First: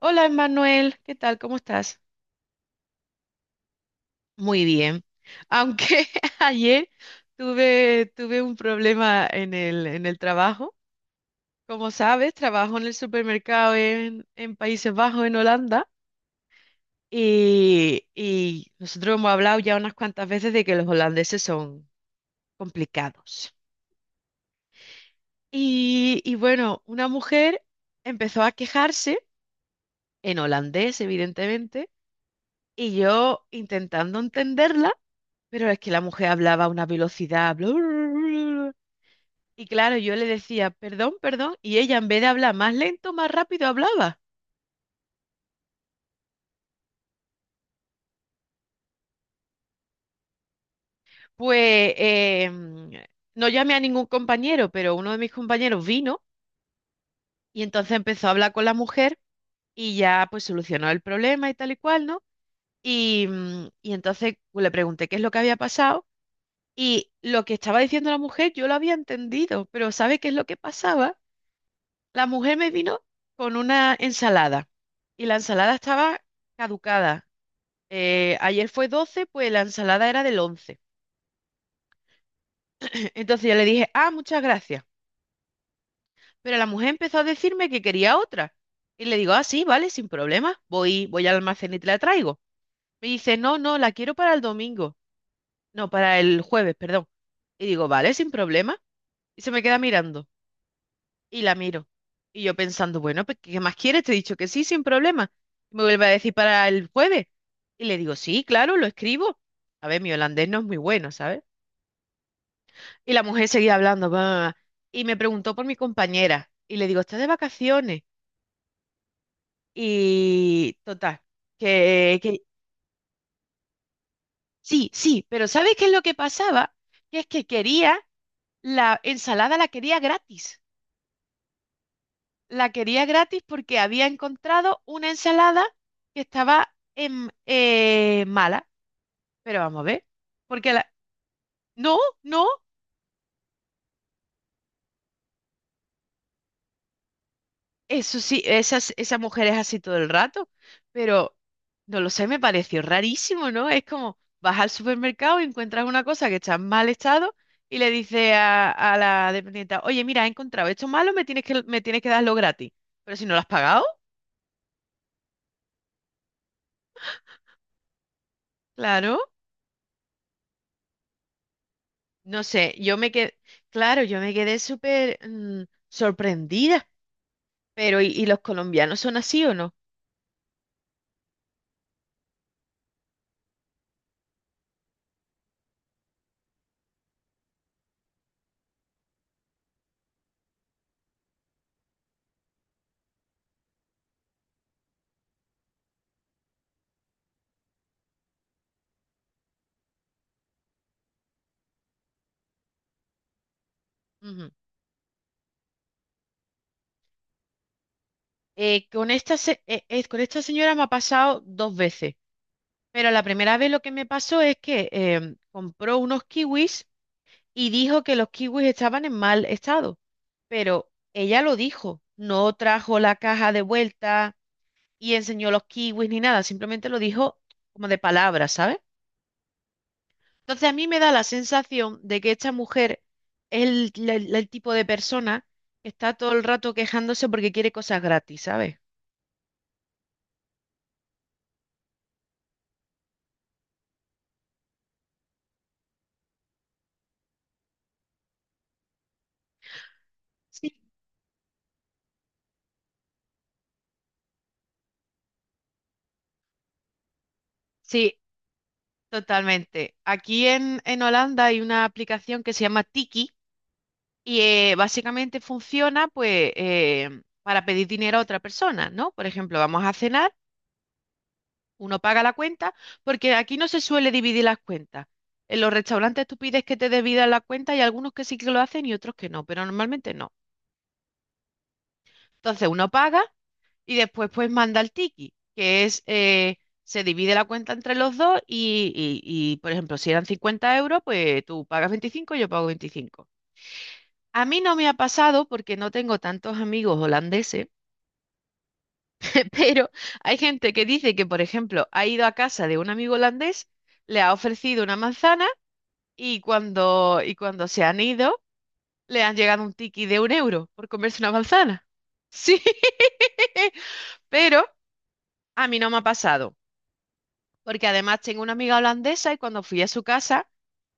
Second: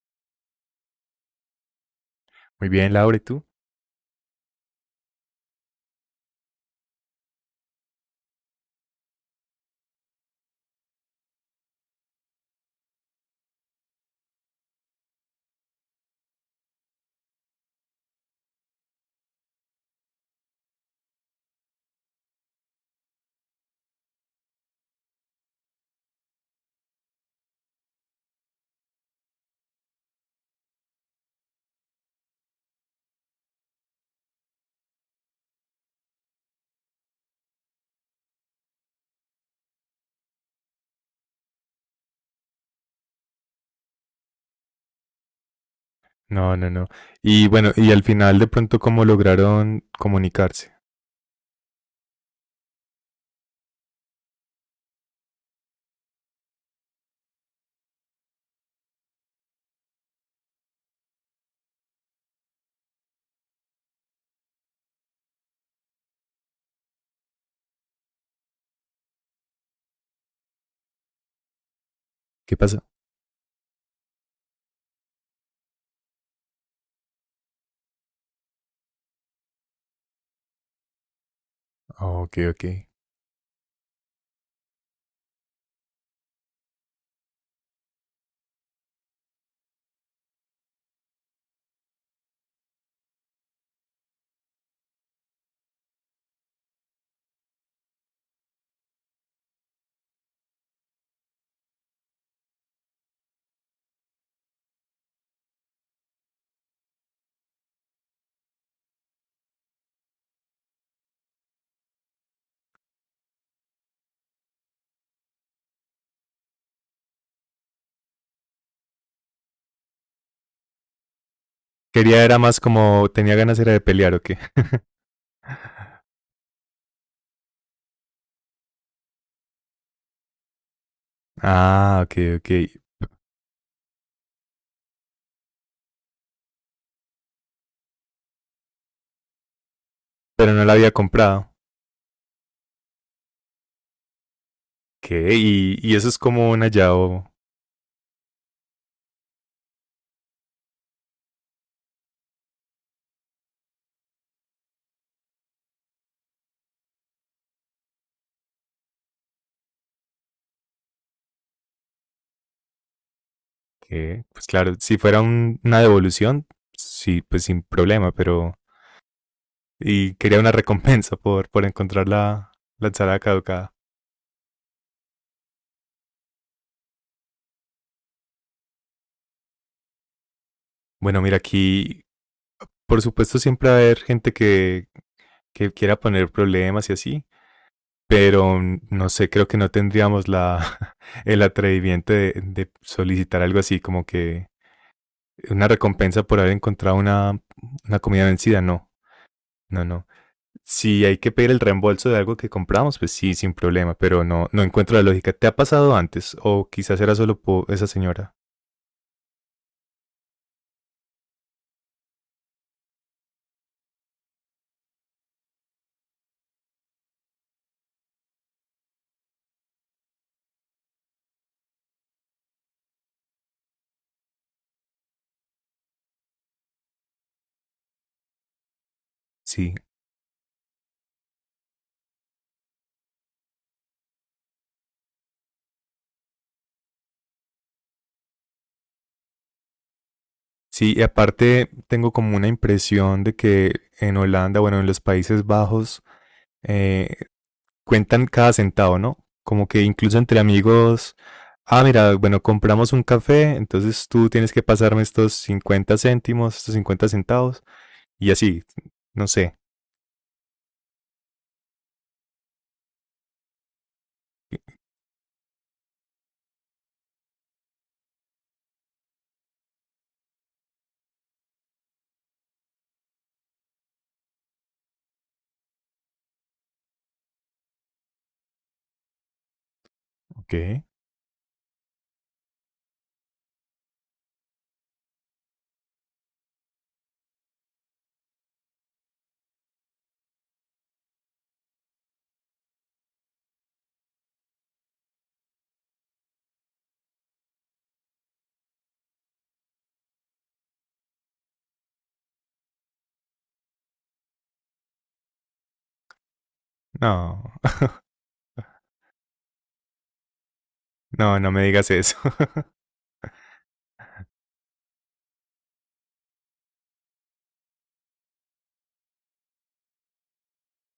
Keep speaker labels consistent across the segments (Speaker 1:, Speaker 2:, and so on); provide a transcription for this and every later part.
Speaker 1: Hola, Emanuel, ¿qué tal? ¿Cómo estás?
Speaker 2: Muy bien, Laura, ¿y tú?
Speaker 1: Muy bien. Aunque ayer tuve un problema en el trabajo. Como sabes, trabajo en el supermercado en Países Bajos, en Holanda, y nosotros hemos hablado ya unas cuantas veces de que los holandeses son complicados. Y bueno, una mujer empezó a quejarse, en holandés, evidentemente. Y yo intentando entenderla, pero es que la mujer hablaba a una velocidad, bla, bla, bla, bla. Y claro, yo le decía, perdón, perdón, y ella en vez de hablar más lento, más rápido hablaba.
Speaker 2: No, no, no. Y bueno, y al final de pronto, ¿cómo lograron comunicarse?
Speaker 1: Pues no llamé a ningún compañero, pero uno de mis compañeros vino y entonces empezó a hablar con la mujer y ya pues solucionó el problema y tal y cual, ¿no? Y entonces pues le pregunté qué es lo que había pasado, y lo que estaba diciendo la mujer yo lo había entendido, pero ¿sabe qué es lo que pasaba? La mujer
Speaker 2: ¿Qué
Speaker 1: me
Speaker 2: pasó?
Speaker 1: vino con una ensalada y la ensalada estaba caducada. Ayer fue 12, pues la ensalada era del 11.
Speaker 2: Ah, ok, ok.
Speaker 1: Entonces yo le dije, ah, muchas gracias. Pero la mujer empezó a decirme que quería otra. Y le digo, ah, sí, vale, sin problema. Voy al almacén y te la traigo. Me dice, no, no, la quiero para el domingo. No, para el jueves, perdón. Y digo, vale, sin problema. Y se me queda mirando y la miro. Y yo pensando, bueno, pues ¿qué más quieres? Te he dicho que sí, sin problema. Me vuelve a decir para el jueves. Y le digo, sí, claro, lo escribo. A ver, mi holandés no es muy bueno, ¿sabes? Y la mujer seguía hablando, va, y me preguntó por mi compañera. Y le digo, ¿estás de vacaciones? Y total, que,
Speaker 2: Quería, era
Speaker 1: que
Speaker 2: más como, tenía ganas era de pelear, ¿o qué?
Speaker 1: sí, sí, pero ¿sabes qué es lo que pasaba? Que es que quería la ensalada, la quería gratis.
Speaker 2: Ah, ok, ok.
Speaker 1: La quería gratis porque había encontrado una ensalada que estaba mala. Pero vamos a ver.
Speaker 2: Pero no
Speaker 1: Porque
Speaker 2: la
Speaker 1: la...
Speaker 2: había comprado.
Speaker 1: No, no.
Speaker 2: ¿Qué? Y eso es como un hallado.
Speaker 1: Eso sí, esa mujer es así todo el rato. Pero no lo sé, me pareció rarísimo, ¿no? Es como vas al supermercado y encuentras una cosa que está en mal estado y le dices a la dependienta, oye, mira, he encontrado esto malo, me tienes que darlo gratis. Pero si no lo has pagado,
Speaker 2: ¿Qué? Pues claro, si fuera una devolución, sí, pues sin problema, pero.
Speaker 1: claro.
Speaker 2: Y quería una recompensa por encontrar
Speaker 1: No
Speaker 2: la,
Speaker 1: sé,
Speaker 2: la
Speaker 1: yo me
Speaker 2: ensalada
Speaker 1: quedé,
Speaker 2: caducada.
Speaker 1: claro, yo me quedé súper sorprendida, pero y los colombianos son así o no?
Speaker 2: Bueno, mira, aquí, por supuesto, siempre va a haber gente que quiera poner problemas y así. Pero no sé, creo que no tendríamos la, el atrevimiento de solicitar algo así, como que una recompensa por haber encontrado una comida vencida, no, no, no. Si hay que pedir el reembolso de algo que compramos, pues sí, sin problema, pero no,
Speaker 1: Ujú.
Speaker 2: no encuentro la lógica. ¿Te ha pasado antes? O quizás era solo esa señora.
Speaker 1: Con esta señora me ha pasado dos veces, pero la primera vez lo que me pasó es que compró unos kiwis y dijo que los kiwis estaban en mal estado, pero ella lo dijo, no trajo la caja de vuelta y enseñó los kiwis ni nada, simplemente lo dijo como de palabras, ¿sabes?
Speaker 2: Sí.
Speaker 1: Entonces a mí me da la sensación de que esta mujer es el tipo de persona que está todo el rato quejándose porque quiere cosas gratis, ¿sabes?
Speaker 2: Sí, y aparte tengo como una impresión de que en Holanda, bueno, en los Países Bajos, eh, cuentan cada centavo, ¿no? Como que incluso entre
Speaker 1: Sí.
Speaker 2: amigos, ah, mira, bueno, compramos un café, entonces tú tienes que pasarme estos 50 céntimos, estos 50 centavos,
Speaker 1: Sí,
Speaker 2: y así, no sé.
Speaker 1: totalmente. Aquí en Holanda hay una aplicación que se llama Tiki y básicamente funciona pues para pedir dinero a otra persona, ¿no? Por ejemplo, vamos a cenar, uno paga la cuenta, porque aquí no se suele dividir las cuentas. En los restaurantes tú pides que te dividan la cuenta y algunos que sí que lo hacen y otros que no, pero normalmente no.
Speaker 2: ¿Qué?
Speaker 1: Entonces uno paga y después pues manda el tiki, que es, se divide la cuenta entre los dos y, por ejemplo, si eran 50 euros, pues tú pagas 25 y yo pago 25. A mí no me ha pasado porque no tengo tantos amigos holandeses, pero hay gente que dice que, por ejemplo, ha ido a casa de un amigo holandés, le ha ofrecido una manzana y
Speaker 2: No,
Speaker 1: cuando se han ido, le han llegado un tiki de 1 euro por comerse una
Speaker 2: no, no me
Speaker 1: manzana.
Speaker 2: digas eso.
Speaker 1: Sí, pero a mí no me ha pasado, porque además tengo una amiga holandesa y cuando fui a su casa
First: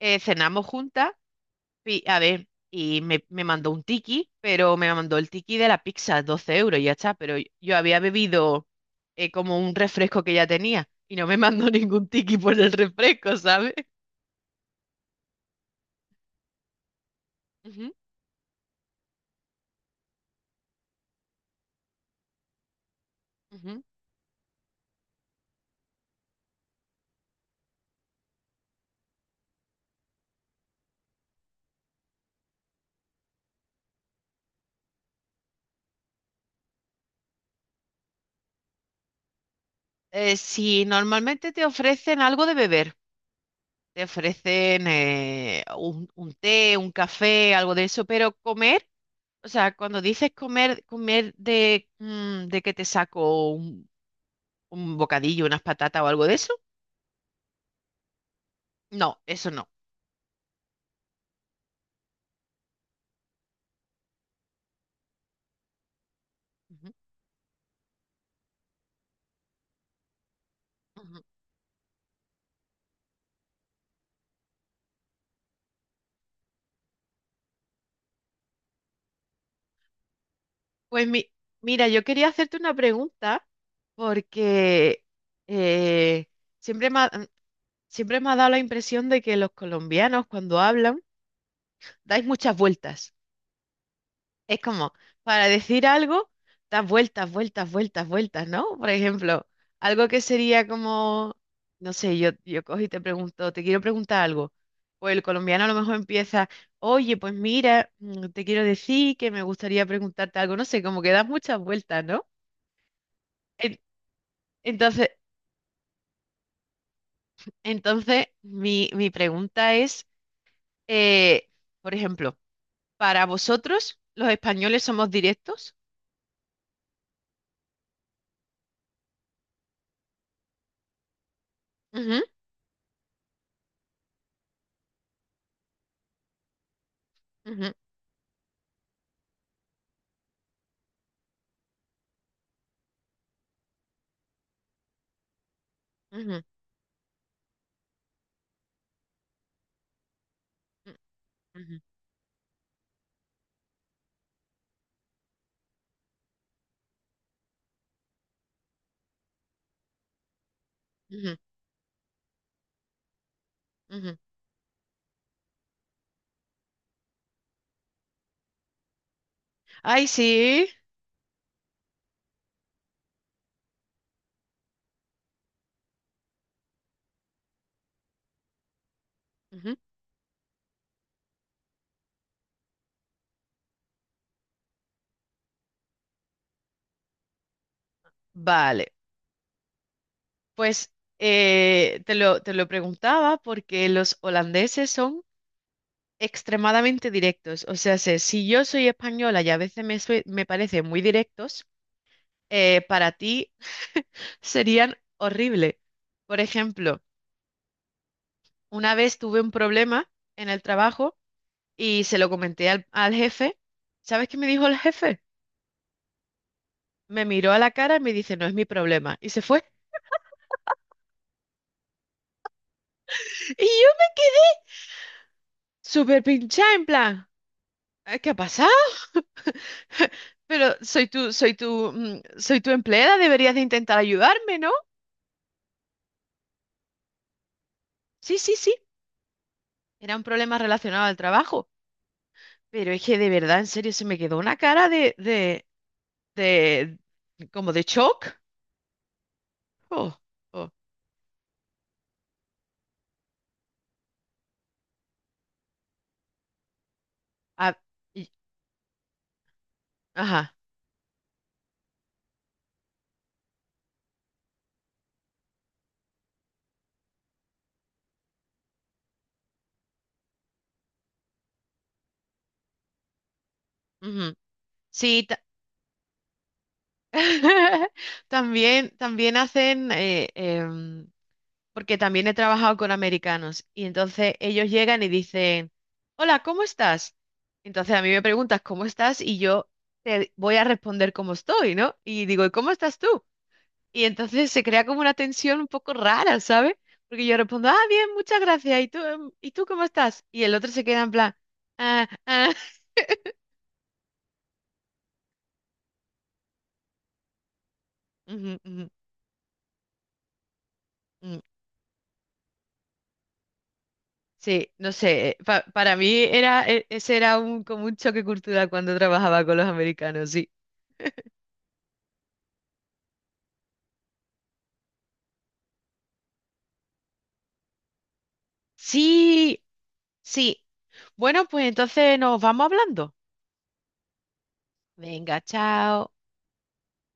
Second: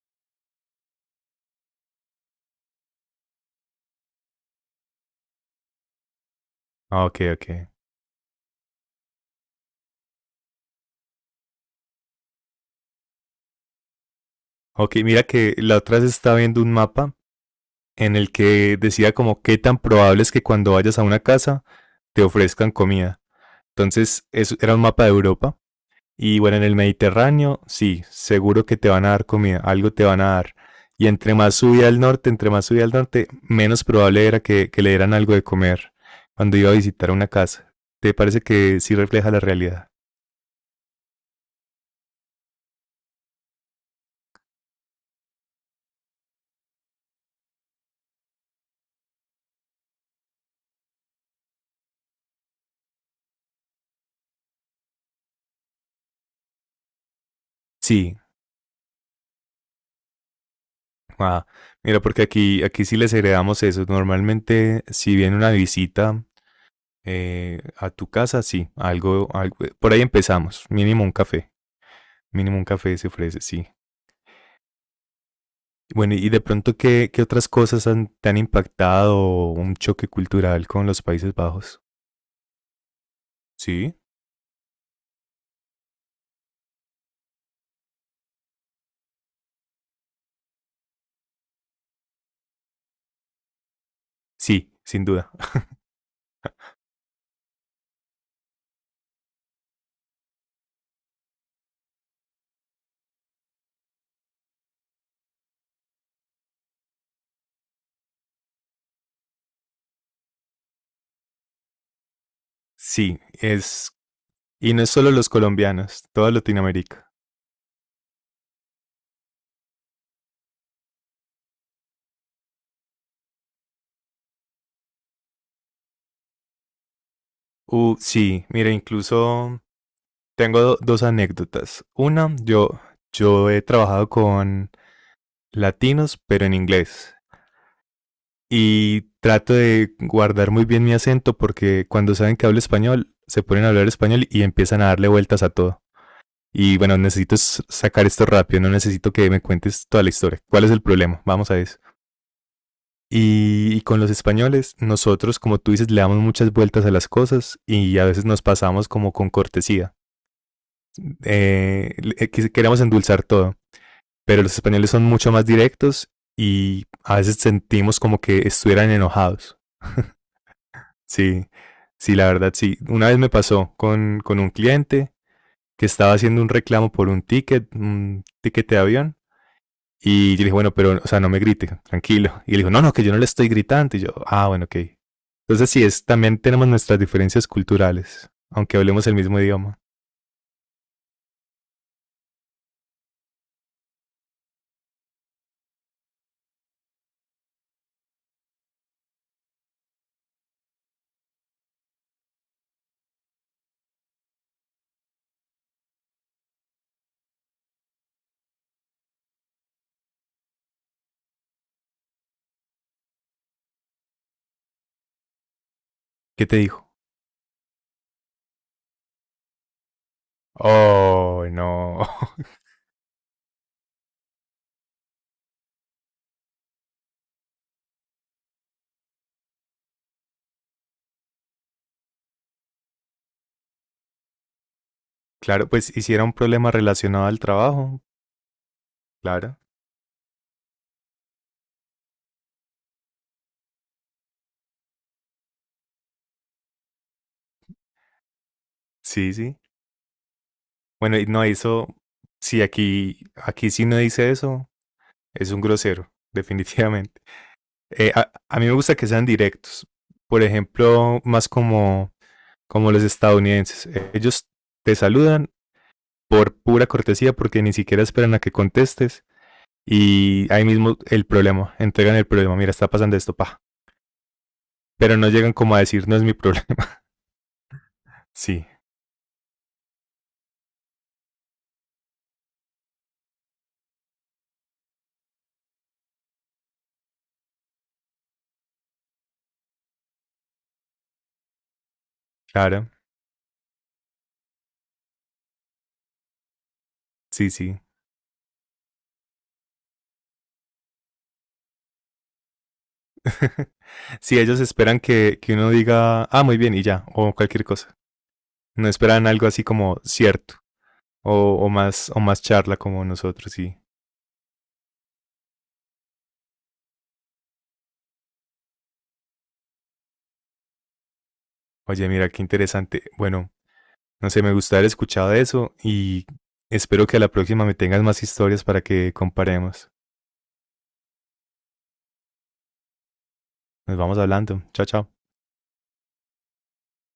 Speaker 1: cenamos juntas. Y, a ver, y me mandó un tiki, pero me mandó el tiki de la pizza, 12 euros y ya
Speaker 2: Ah,
Speaker 1: está.
Speaker 2: ok,
Speaker 1: Pero yo
Speaker 2: ok.
Speaker 1: yo había bebido como un refresco que ya tenía y no me mandó ningún tiki por el refresco, ¿sabes?
Speaker 2: Ok, mira que la otra vez estaba viendo un mapa
Speaker 1: Ujú,
Speaker 2: en el que decía como qué tan probable es que cuando vayas a una casa te ofrezcan comida.
Speaker 1: ujú.
Speaker 2: Entonces, eso era un mapa de Europa. Y bueno, en el Mediterráneo, sí, seguro que te van a dar comida, algo te van a dar. Y entre más subía al norte, entre más subía al norte, menos probable era que le dieran algo de comer cuando iba a visitar una casa. ¿Te parece que sí refleja la realidad?
Speaker 1: Si normalmente te ofrecen algo de beber, te ofrecen un té, un café, algo de eso, pero comer... O sea, cuando dices comer, comer de que te saco un bocadillo, unas patatas o algo de eso,
Speaker 2: Sí.
Speaker 1: no, eso no.
Speaker 2: Ah, mira, porque aquí, aquí sí les heredamos eso. Normalmente, si viene una visita,
Speaker 1: Ujú.
Speaker 2: A tu casa, sí, algo, por ahí empezamos,
Speaker 1: Ujú.
Speaker 2: mínimo un café se ofrece, sí. Bueno, y de pronto, ¿qué otras cosas te han impactado un choque cultural con los
Speaker 1: Pues
Speaker 2: Países Bajos?
Speaker 1: mira, yo quería hacerte una pregunta
Speaker 2: Sí,
Speaker 1: porque eh, siempre me ha, siempre me ha dado la impresión de que los colombianos cuando hablan dais muchas vueltas. Es
Speaker 2: sí,
Speaker 1: como,
Speaker 2: sin duda.
Speaker 1: para decir algo, das vueltas, vueltas, vueltas, vueltas, ¿no? Por ejemplo, algo que sería como, no sé, yo cojo y te pregunto, te quiero preguntar algo. Pues el colombiano a lo mejor empieza, oye, pues mira, mm, te quiero decir que me gustaría preguntarte algo, no sé, como que das muchas vueltas, ¿no?
Speaker 2: Sí,
Speaker 1: En-
Speaker 2: y no es solo
Speaker 1: Entonces,
Speaker 2: los colombianos, toda Latinoamérica.
Speaker 1: entonces, mi pregunta es, eh, por ejemplo, para vosotros, los españoles somos directos.
Speaker 2: Sí, mira, incluso tengo dos anécdotas.
Speaker 1: Ujú,
Speaker 2: Una, yo he trabajado con latinos, pero en inglés.
Speaker 1: ujú,
Speaker 2: Y trato de guardar muy bien mi acento porque cuando saben que hablo español, se ponen a hablar español y empiezan a darle vueltas a todo.
Speaker 1: ujú,
Speaker 2: Y bueno, necesito sacar esto rápido, no necesito que me cuentes toda la historia. ¿Cuál es el
Speaker 1: ujú,
Speaker 2: problema? Vamos a
Speaker 1: ujú,
Speaker 2: eso. Y con los españoles, nosotros, como tú dices, le damos muchas vueltas a las cosas y a veces nos pasamos como con cortesía.
Speaker 1: ujú.
Speaker 2: Queremos endulzar todo,
Speaker 1: Ujú.
Speaker 2: pero los españoles son mucho más directos y a veces sentimos como que estuvieran enojados.
Speaker 1: Ay, sí.
Speaker 2: Sí, sí, la verdad, sí. Una vez me pasó con un cliente que estaba haciendo un reclamo por un ticket de avión.
Speaker 1: Ujú.
Speaker 2: Y yo le dije, bueno, pero, o sea, no me grite, tranquilo. Y él dijo, no, no, que yo no le estoy gritando. Y yo, ah, bueno, ok. Entonces sí, también tenemos nuestras diferencias culturales, aunque
Speaker 1: Vale,
Speaker 2: hablemos el mismo idioma.
Speaker 1: pues te lo preguntaba porque los holandeses son extremadamente directos. O sea, si yo soy española y a veces me parecen muy directos, para ti serían horrible. Por ejemplo, una vez tuve un problema en el trabajo y se lo comenté al jefe. ¿Sabes qué me dijo el jefe?
Speaker 2: ¿Qué te dijo?
Speaker 1: Me miró a la cara y me dice, no es mi problema. Y se fue.
Speaker 2: Oh, no.
Speaker 1: Y yo, súper pinchada, en plan. ¿Qué ha pasado? Pero soy tu empleada, deberías de intentar ayudarme, ¿no?
Speaker 2: Claro, pues hiciera un problema relacionado al trabajo.
Speaker 1: Sí, sí, sí.
Speaker 2: Claro.
Speaker 1: Era un problema relacionado al trabajo. Pero es que de verdad, en serio, se me quedó una cara de, como de shock.
Speaker 2: Sí, sí.
Speaker 1: Oh, oh.
Speaker 2: Bueno, y no, eso, sí, aquí, aquí sí no dice eso. Es un grosero, definitivamente.
Speaker 1: Ah,
Speaker 2: Eh,
Speaker 1: y-
Speaker 2: a, a, mí me gusta que sean directos. Por
Speaker 1: ajá.
Speaker 2: ejemplo, más como los estadounidenses. Ellos te saludan por pura cortesía porque ni siquiera esperan a que contestes y ahí mismo el problema, entregan el problema, mira, está pasando esto, pa.
Speaker 1: Ujú.
Speaker 2: Pero
Speaker 1: Sí,
Speaker 2: no llegan como a decir, no es mi problema. Sí,
Speaker 1: también hacen, porque también he trabajado con americanos y entonces ellos llegan y dicen, hola, ¿cómo estás? Entonces a mí me preguntas, ¿cómo estás? Y yo te voy a responder cómo estoy, ¿no? Y digo, ¿y cómo
Speaker 2: claro.
Speaker 1: estás tú? Y entonces se crea como una tensión un poco rara, ¿sabes? Porque yo
Speaker 2: Sí,
Speaker 1: respondo, ah,
Speaker 2: sí.
Speaker 1: bien, muchas gracias. ¿Y tú cómo estás? Y el otro se queda en plan, ah, ah.
Speaker 2: Sí, ellos esperan que uno diga, ah, muy bien, y ya, o cualquier cosa.
Speaker 1: Ujú, ujú,
Speaker 2: No esperan algo así como cierto,
Speaker 1: ujú.
Speaker 2: o más charla como nosotros, sí.
Speaker 1: Sí, no sé, para mí era, ese era un, como un choque cultural cuando trabajaba con los americanos, sí.
Speaker 2: Oye, mira, qué interesante. Bueno, no sé, me gusta haber escuchado eso y espero que a la próxima me tengas más historias para que
Speaker 1: Sí,
Speaker 2: comparemos.
Speaker 1: sí. Bueno, pues entonces nos vamos hablando.
Speaker 2: Nos vamos hablando. Chao, chao.
Speaker 1: Venga, chao.